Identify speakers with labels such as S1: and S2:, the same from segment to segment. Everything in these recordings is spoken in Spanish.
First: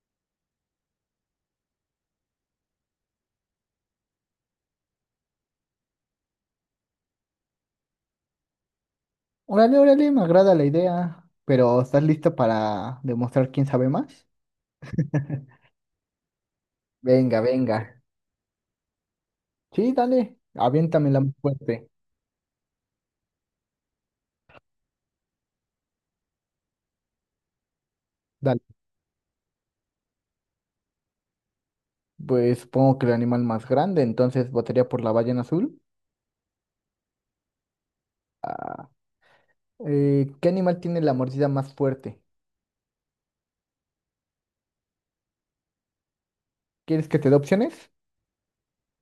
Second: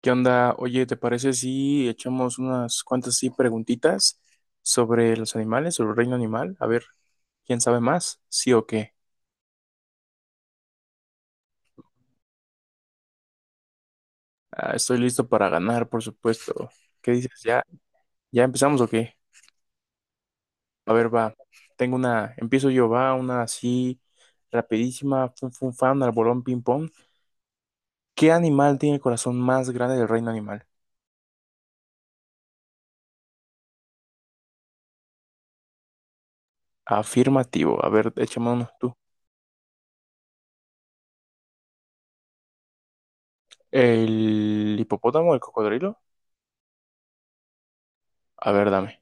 S1: ¿Qué onda? Oye, ¿te parece si echamos unas cuantas sí preguntitas sobre los animales, sobre el reino animal? A ver, ¿quién sabe más? ¿Sí o qué?
S2: Órale, órale, me agrada la idea, pero ¿estás listo para demostrar quién sabe más?
S1: Ah, estoy listo para ganar, por supuesto. ¿Qué
S2: Venga,
S1: dices? ¿Ya,
S2: venga.
S1: ya empezamos o qué?
S2: Sí, dale,
S1: A
S2: aviéntame
S1: ver,
S2: la más
S1: va.
S2: fuerte.
S1: Tengo una, empiezo yo, va, una así rapidísima, fun fun fan, al bolón ping pong. ¿Qué
S2: Dale.
S1: animal tiene el corazón más grande del reino animal?
S2: Pues supongo que el animal más grande, entonces votaría por la ballena azul.
S1: Afirmativo. A ver, échame uno tú.
S2: ¿Qué animal tiene la mordida más fuerte?
S1: ¿El hipopótamo, el cocodrilo?
S2: ¿Quieres que te dé opciones?
S1: A ver, dame.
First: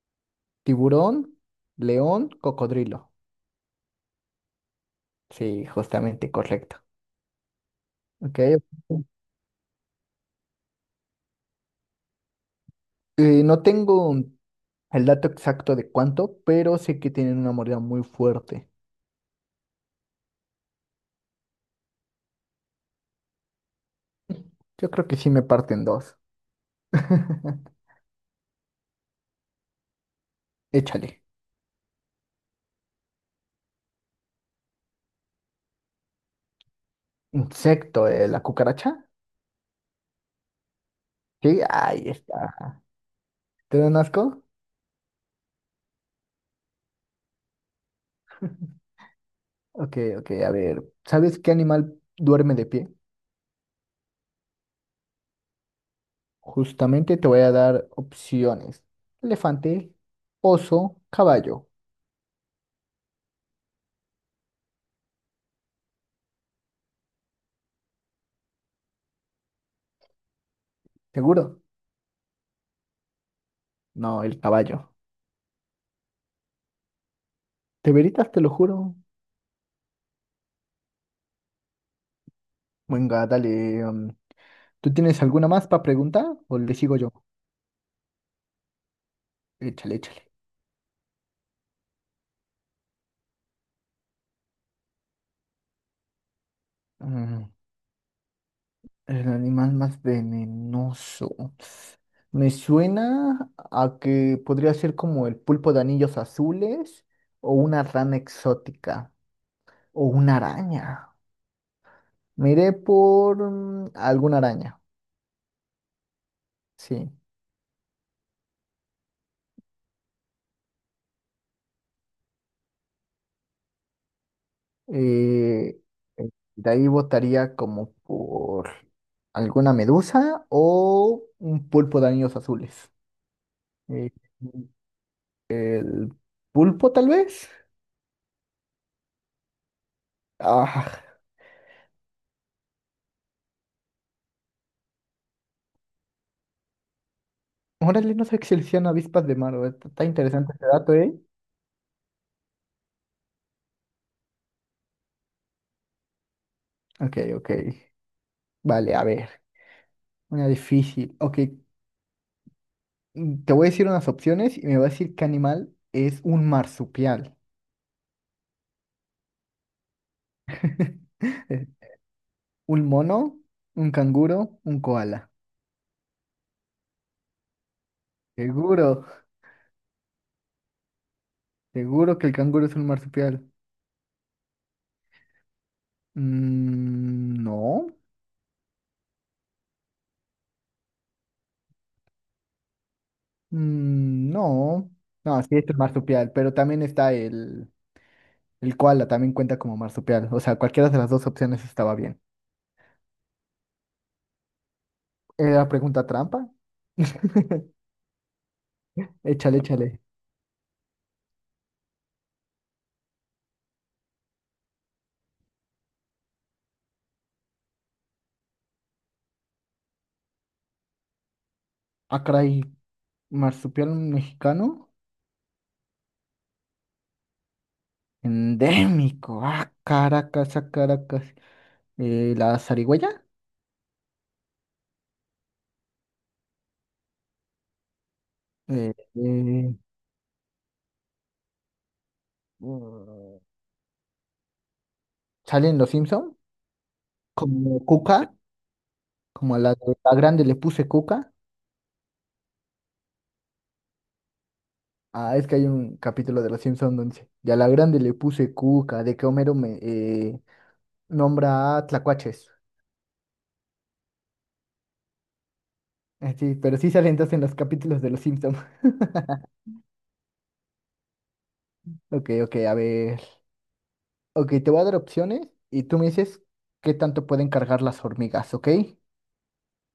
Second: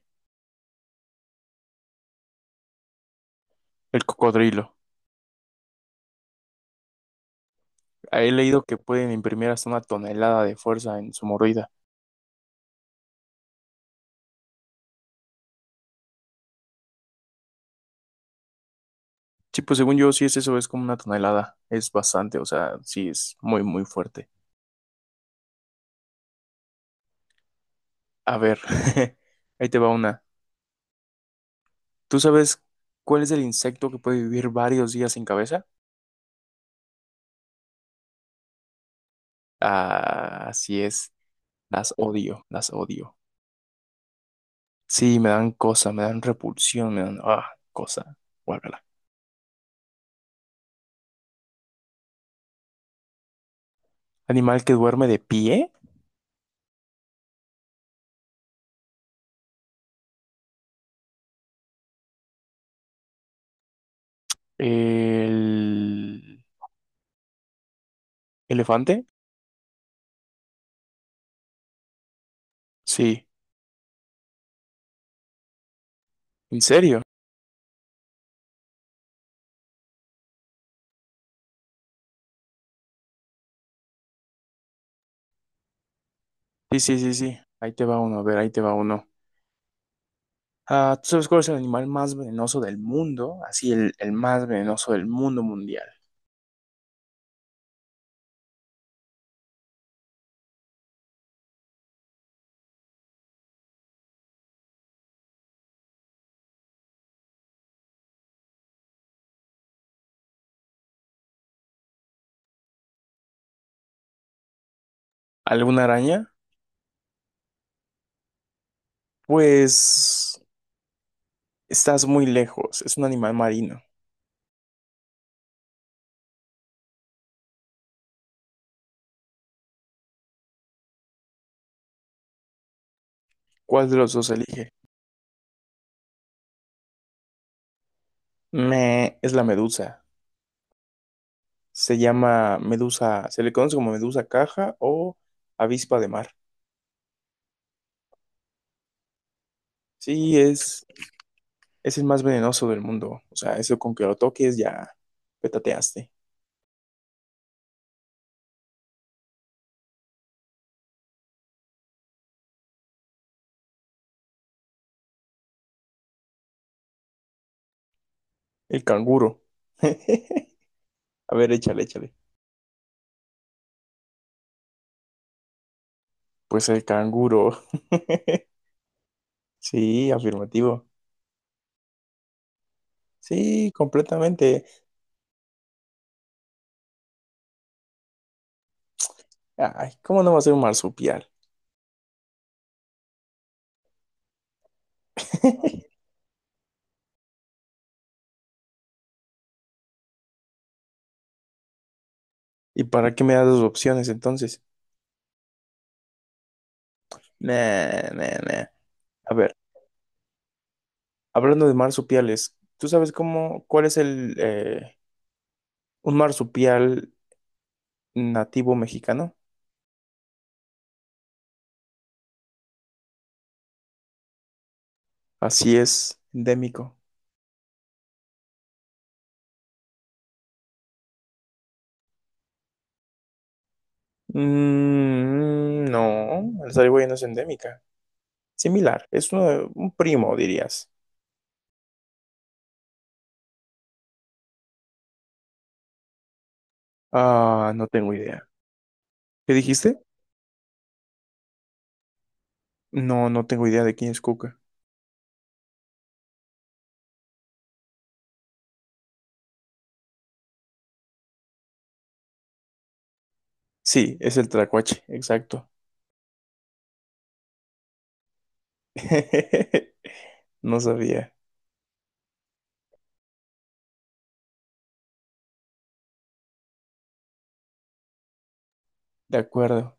S2: Tiburón, león, cocodrilo.
S1: El cocodrilo.
S2: Sí, justamente, correcto.
S1: He
S2: Ok.
S1: leído que pueden imprimir hasta una tonelada de fuerza en su mordida.
S2: No tengo el dato exacto de cuánto, pero sé que tienen una mordida muy fuerte.
S1: Sí, pues según yo, sí es eso, es como una tonelada. Es bastante, o sea, sí es muy, muy fuerte.
S2: Yo creo que sí me parten dos.
S1: A ver, ahí te va una.
S2: Échale.
S1: ¿Tú sabes cuál es el insecto que puede vivir varios días sin cabeza?
S2: Insecto, la cucaracha.
S1: Ah, así es.
S2: Sí,
S1: Las
S2: ahí
S1: odio, las
S2: está.
S1: odio.
S2: ¿Te dan asco?
S1: Sí, me dan cosa, me dan repulsión, me dan, cosa. Guácala.
S2: Ok, ok, a ver. ¿Sabes qué animal duerme de pie?
S1: Animal que duerme de pie.
S2: Justamente te voy a dar opciones. Elefante, oso, caballo.
S1: El elefante.
S2: ¿Seguro?
S1: Sí,
S2: No, el caballo.
S1: en serio.
S2: ¿Te veritas? Te lo juro. Venga, dale. ¿Tú tienes alguna más para preguntar o le
S1: Sí,
S2: sigo
S1: sí,
S2: yo?
S1: sí, sí. Ahí te va uno, a ver, ahí te va uno.
S2: Échale, échale.
S1: Ah, ¿tú sabes cuál es el animal más venenoso del mundo? Así, el más venenoso del mundo mundial.
S2: Mm, El animal más venenoso. Me suena a que podría ser como el pulpo de anillos azules o una rana exótica o una araña. Me iré por alguna araña,
S1: ¿Alguna araña?
S2: sí.
S1: Pues estás muy lejos. Es un animal marino.
S2: Eh, eh, de ahí votaría como por alguna medusa o un pulpo de anillos azules.
S1: ¿Cuál de
S2: Eh,
S1: los dos elige?
S2: el pulpo tal vez.
S1: Es la medusa.
S2: Ah,
S1: Se llama medusa, se le conoce como medusa caja o avispa de mar.
S2: órale, no sé que seleccionan avispas de mar, güey. Está
S1: Sí,
S2: interesante este dato, ¿eh?
S1: es el más venenoso del mundo. O sea, eso con que lo toques ya petateaste.
S2: Ok, ok. Vale, a ver, una difícil. Ok, te voy a decir unas opciones y me vas a decir qué animal es un marsupial.
S1: El canguro. A ver,
S2: Eh,
S1: échale, échale.
S2: ¿Un mono? ¿Un canguro? ¿Un koala?
S1: Pues el canguro.
S2: Seguro,
S1: Sí, afirmativo.
S2: seguro que el canguro es un marsupial.
S1: Sí, completamente.
S2: Mm, no.
S1: Ay, ¿cómo no va a ser un marsupial?
S2: Mm, no. No, sí es un marsupial, pero también está el koala, también cuenta como marsupial. O sea, cualquiera de las dos opciones estaba bien.
S1: ¿Y para qué me das dos opciones entonces?
S2: ¿Era pregunta trampa?
S1: Nah, nah, nah. A ver,
S2: Échale, échale.
S1: hablando de marsupiales, ¿tú sabes cómo, cuál es el, un marsupial nativo mexicano?
S2: Ah, caray, marsupial mexicano.
S1: Así es, endémico.
S2: Endémico. Ah, Caracas, ah, Caracas. ¿La zarigüeya?
S1: Mm, no, la zarigüeya no es endémica.
S2: Eh,
S1: Similar, es uno
S2: eh,
S1: un primo, dirías.
S2: mm, ¿Sale en Los Simpson?
S1: Ah, no
S2: Como
S1: tengo
S2: Cuca,
S1: idea. ¿Qué
S2: como a la,
S1: dijiste?
S2: la grande le puse Cuca.
S1: No, no tengo idea de quién es Cuca.
S2: Ah, es que hay un capítulo de Los Simpson donde dice, y a la grande le puse Cuca, de que Homero me nombra a tlacuaches.
S1: Sí, es el Tracuache, exacto.
S2: Sí, pero sí salen entonces en los capítulos de Los Simpson.
S1: No sabía.
S2: Ok, ok, a ver. Ok, te voy a dar opciones y tú me dices qué tanto pueden cargar las hormigas, ¿ok?
S1: De acuerdo.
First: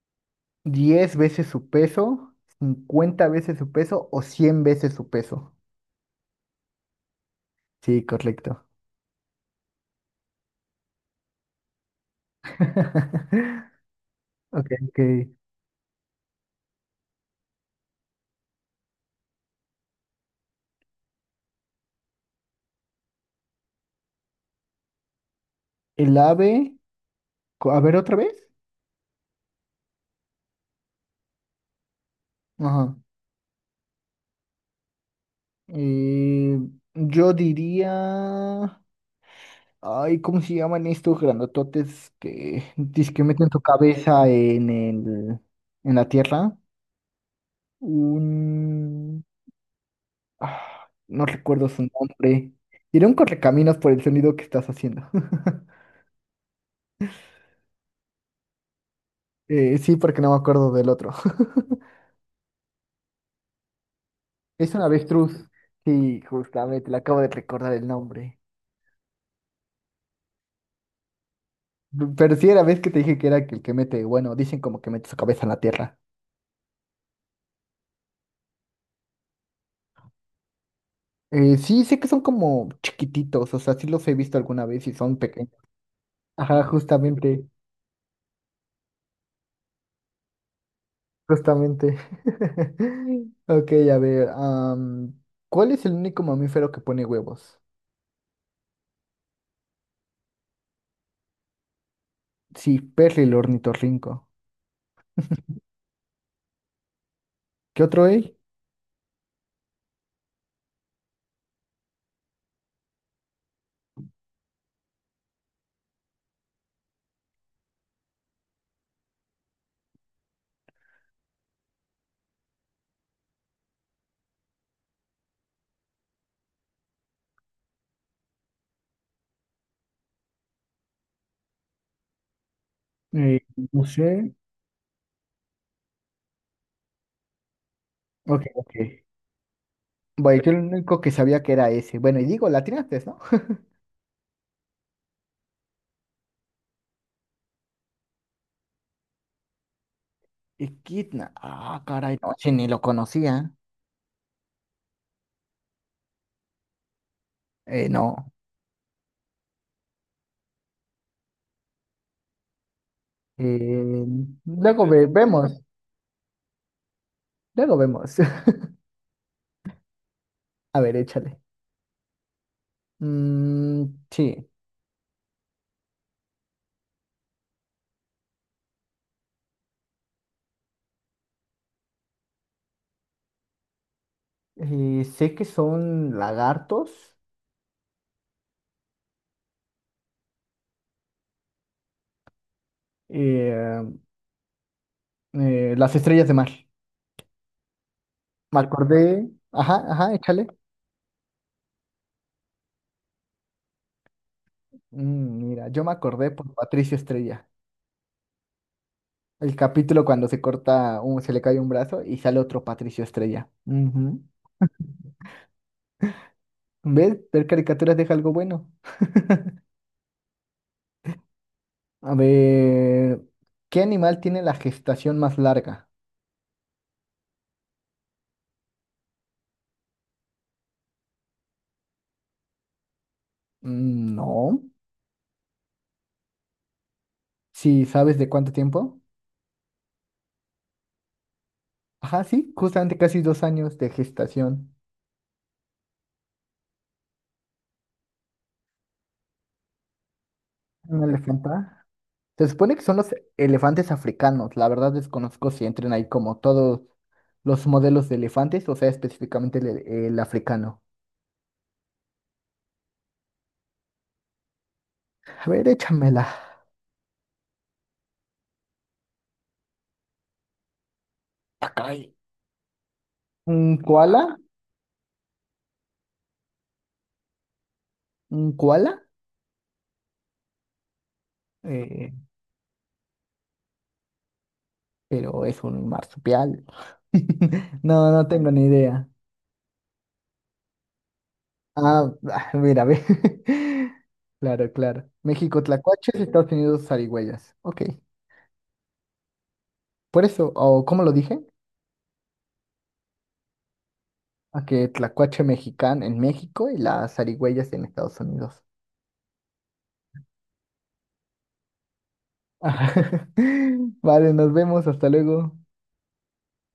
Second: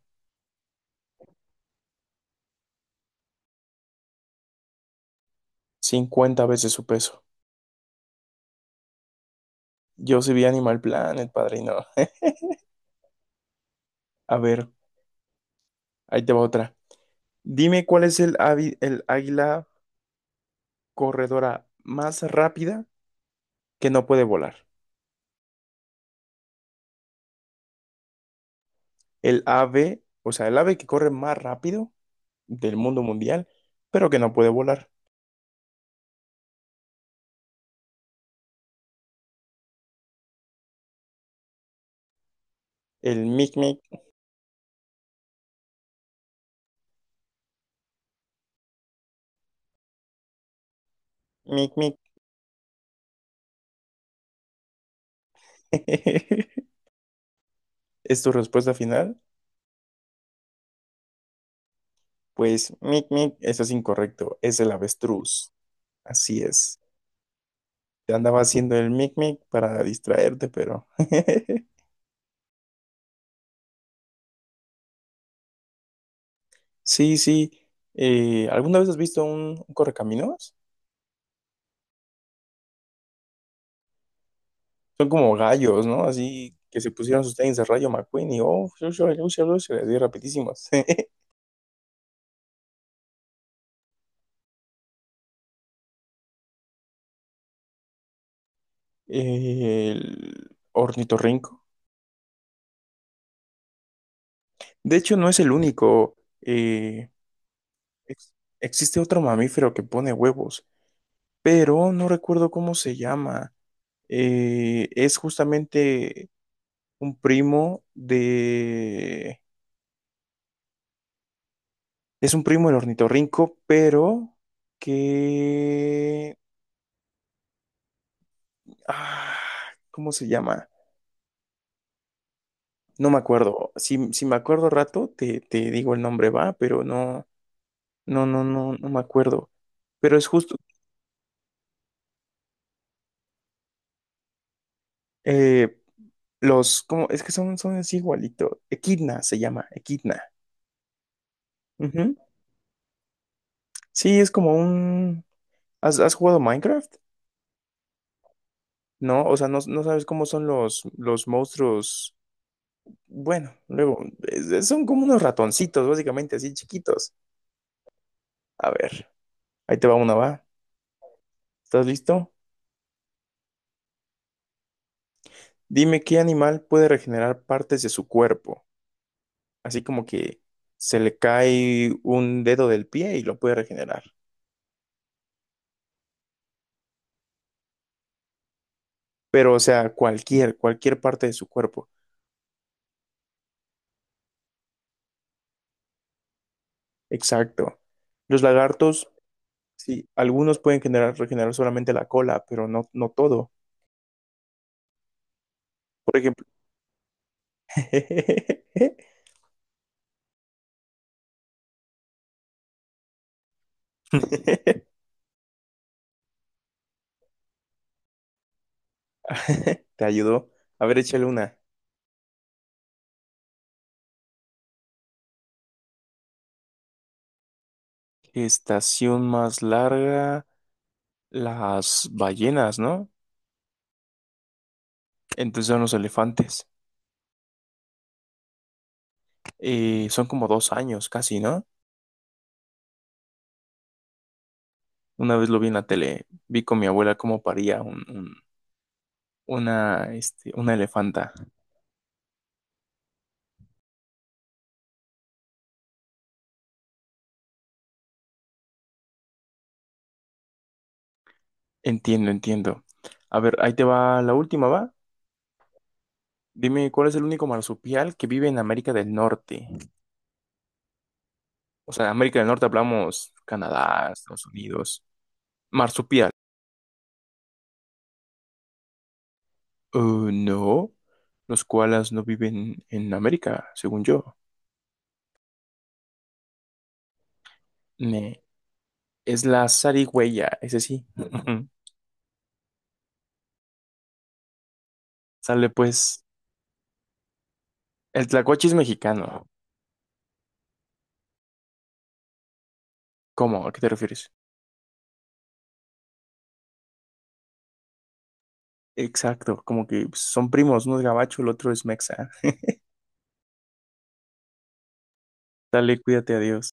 S2: 10 veces su peso, 50 veces su peso o 100 veces su peso.
S1: 50 veces su peso.
S2: Sí, correcto.
S1: Yo sí vi Animal Planet, padrino. A ver,
S2: Ok, ok.
S1: ahí te va otra. Dime cuál es el, el águila corredora más rápida que no puede volar.
S2: El ave, a ver otra vez.
S1: El ave, o sea, el ave que corre más rápido del
S2: Ajá.
S1: mundo mundial, pero que no puede volar.
S2: Eh, yo diría, ay, ¿cómo se llaman estos grandototes
S1: El
S2: que meten
S1: mic
S2: tu
S1: mic,
S2: cabeza en en la tierra? Un... Ah, no recuerdo
S1: mic
S2: su
S1: mic.
S2: nombre. Iré un correcaminos por el sonido que estás haciendo.
S1: ¿Es tu respuesta final?
S2: Sí, porque no me acuerdo del otro.
S1: Pues, mic, mic, eso es incorrecto, es el
S2: Es una avestruz.
S1: avestruz.
S2: Sí,
S1: Así es.
S2: justamente, le acabo de recordar el
S1: Te
S2: nombre.
S1: andaba haciendo el mic, mic para distraerte, pero...
S2: Pero sí, era vez que te dije que era el que mete, bueno, dicen como que mete su cabeza en la tierra.
S1: Sí, sí. ¿Alguna vez has visto un correcaminos?
S2: Sí, sé que son como chiquititos, o sea, sí los he visto alguna vez y
S1: Son
S2: son
S1: como
S2: pequeños.
S1: gallos, ¿no? Así
S2: Ajá,
S1: que se pusieron sus
S2: justamente,
S1: tenis de Rayo McQueen y, oh, yo, así rapidísimos.
S2: justamente. Ok, a ver, ¿cuál es el único mamífero que pone huevos?
S1: El ornitorrinco.
S2: Sí, Perry el ornitorrinco.
S1: De hecho, no es el único. eh,
S2: ¿Qué otro
S1: ex-
S2: hay?
S1: existe otro mamífero que pone huevos, pero no recuerdo cómo se llama. Es justamente un primo de... Es un primo del ornitorrinco, pero que... ah, ¿cómo se llama? No me
S2: Eh,
S1: acuerdo.
S2: no
S1: Si, si
S2: sé.
S1: me acuerdo rato, te digo el nombre, va, pero no, no,
S2: Ok,
S1: no, no,
S2: ok.
S1: no me acuerdo. Pero es
S2: Bueno, yo
S1: justo...
S2: el único que sabía que era ese. Bueno, y digo, la tiraste, ¿no?
S1: eh, los... ¿cómo? Es que son, son así igualito. Equidna se llama, Equidna.
S2: Equidna. Ah,
S1: Ujú.
S2: caray, no, che, ni lo conocía.
S1: Sí, es como un... ¿Has, has jugado Minecraft?
S2: No.
S1: No, o sea, no, no sabes cómo son los monstruos. Bueno, luego,
S2: Eh,
S1: son
S2: Luego
S1: como unos
S2: vemos.
S1: ratoncitos, básicamente, así chiquitos.
S2: Luego vemos.
S1: A ver, ahí te va una, va.
S2: A ver, échale.
S1: ¿Estás listo?
S2: Mm, sí.
S1: Dime qué animal puede regenerar partes de su cuerpo. Así como que se le cae un dedo del pie y lo puede regenerar.
S2: Sé que son lagartos.
S1: Pero, o sea, cualquier, cualquier parte de su cuerpo.
S2: eh, las estrellas de mar.
S1: Exacto. Los
S2: Me
S1: lagartos,
S2: acordé. Ajá,
S1: sí,
S2: ajá, échale.
S1: algunos pueden generar, regenerar solamente la cola, pero no, no todo.
S2: Mm, mira, yo me
S1: Por
S2: acordé
S1: ejemplo.
S2: por Patricio Estrella. El capítulo cuando se corta, se le cae un brazo y sale otro Patricio Estrella. Ujú. ¿Ves? Ver caricaturas deja algo bueno.
S1: Te ayudó. A ver, échale una.
S2: A ver, ¿qué animal tiene la gestación más larga?
S1: Estación más larga, las ballenas, ¿no?
S2: Mm, no.
S1: Entonces son los elefantes.
S2: Si sabes de cuánto tiempo?
S1: Son como 2 años casi, ¿no?
S2: Ajá, sí, justamente casi 2 años de gestación.
S1: Una vez lo vi en la tele, vi con mi abuela cómo paría una, este, una
S2: ¿Un
S1: elefanta.
S2: elefante? Se supone que son los elefantes africanos. La verdad desconozco si entren ahí como todos los modelos de elefantes, o sea, específicamente el africano.
S1: Entiendo, entiendo. A ver, ahí te va la última, ¿va?
S2: A ver, échamela.
S1: Dime, ¿cuál es el único marsupial que vive en América del Norte?
S2: Acá...
S1: O sea, América del Norte hablamos
S2: Un
S1: Canadá,
S2: koala,
S1: Estados Unidos. Marsupial.
S2: un koala,
S1: Eh, no, los
S2: eh,
S1: koalas no viven en América, según yo.
S2: pero es un marsupial. No, no
S1: Ne,
S2: tengo ni idea.
S1: es la zarigüeya, ese sí.
S2: Ah, ah, mira, ve. Claro, claro. México,
S1: Sale
S2: tlacuaches,
S1: pues.
S2: Estados Unidos, zarigüeyas. Ok.
S1: El tlacuache es mexicano.
S2: Por eso, o ¿cómo lo dije?
S1: ¿Cómo? ¿A qué te refieres?
S2: A que tlacuache mexicano en México y las zarigüeyas en Estados Unidos.
S1: Exacto, como que son primos, uno es gabacho, el otro es mexa.
S2: Vale, nos vemos, hasta luego.
S1: Dale, cuídate, adiós.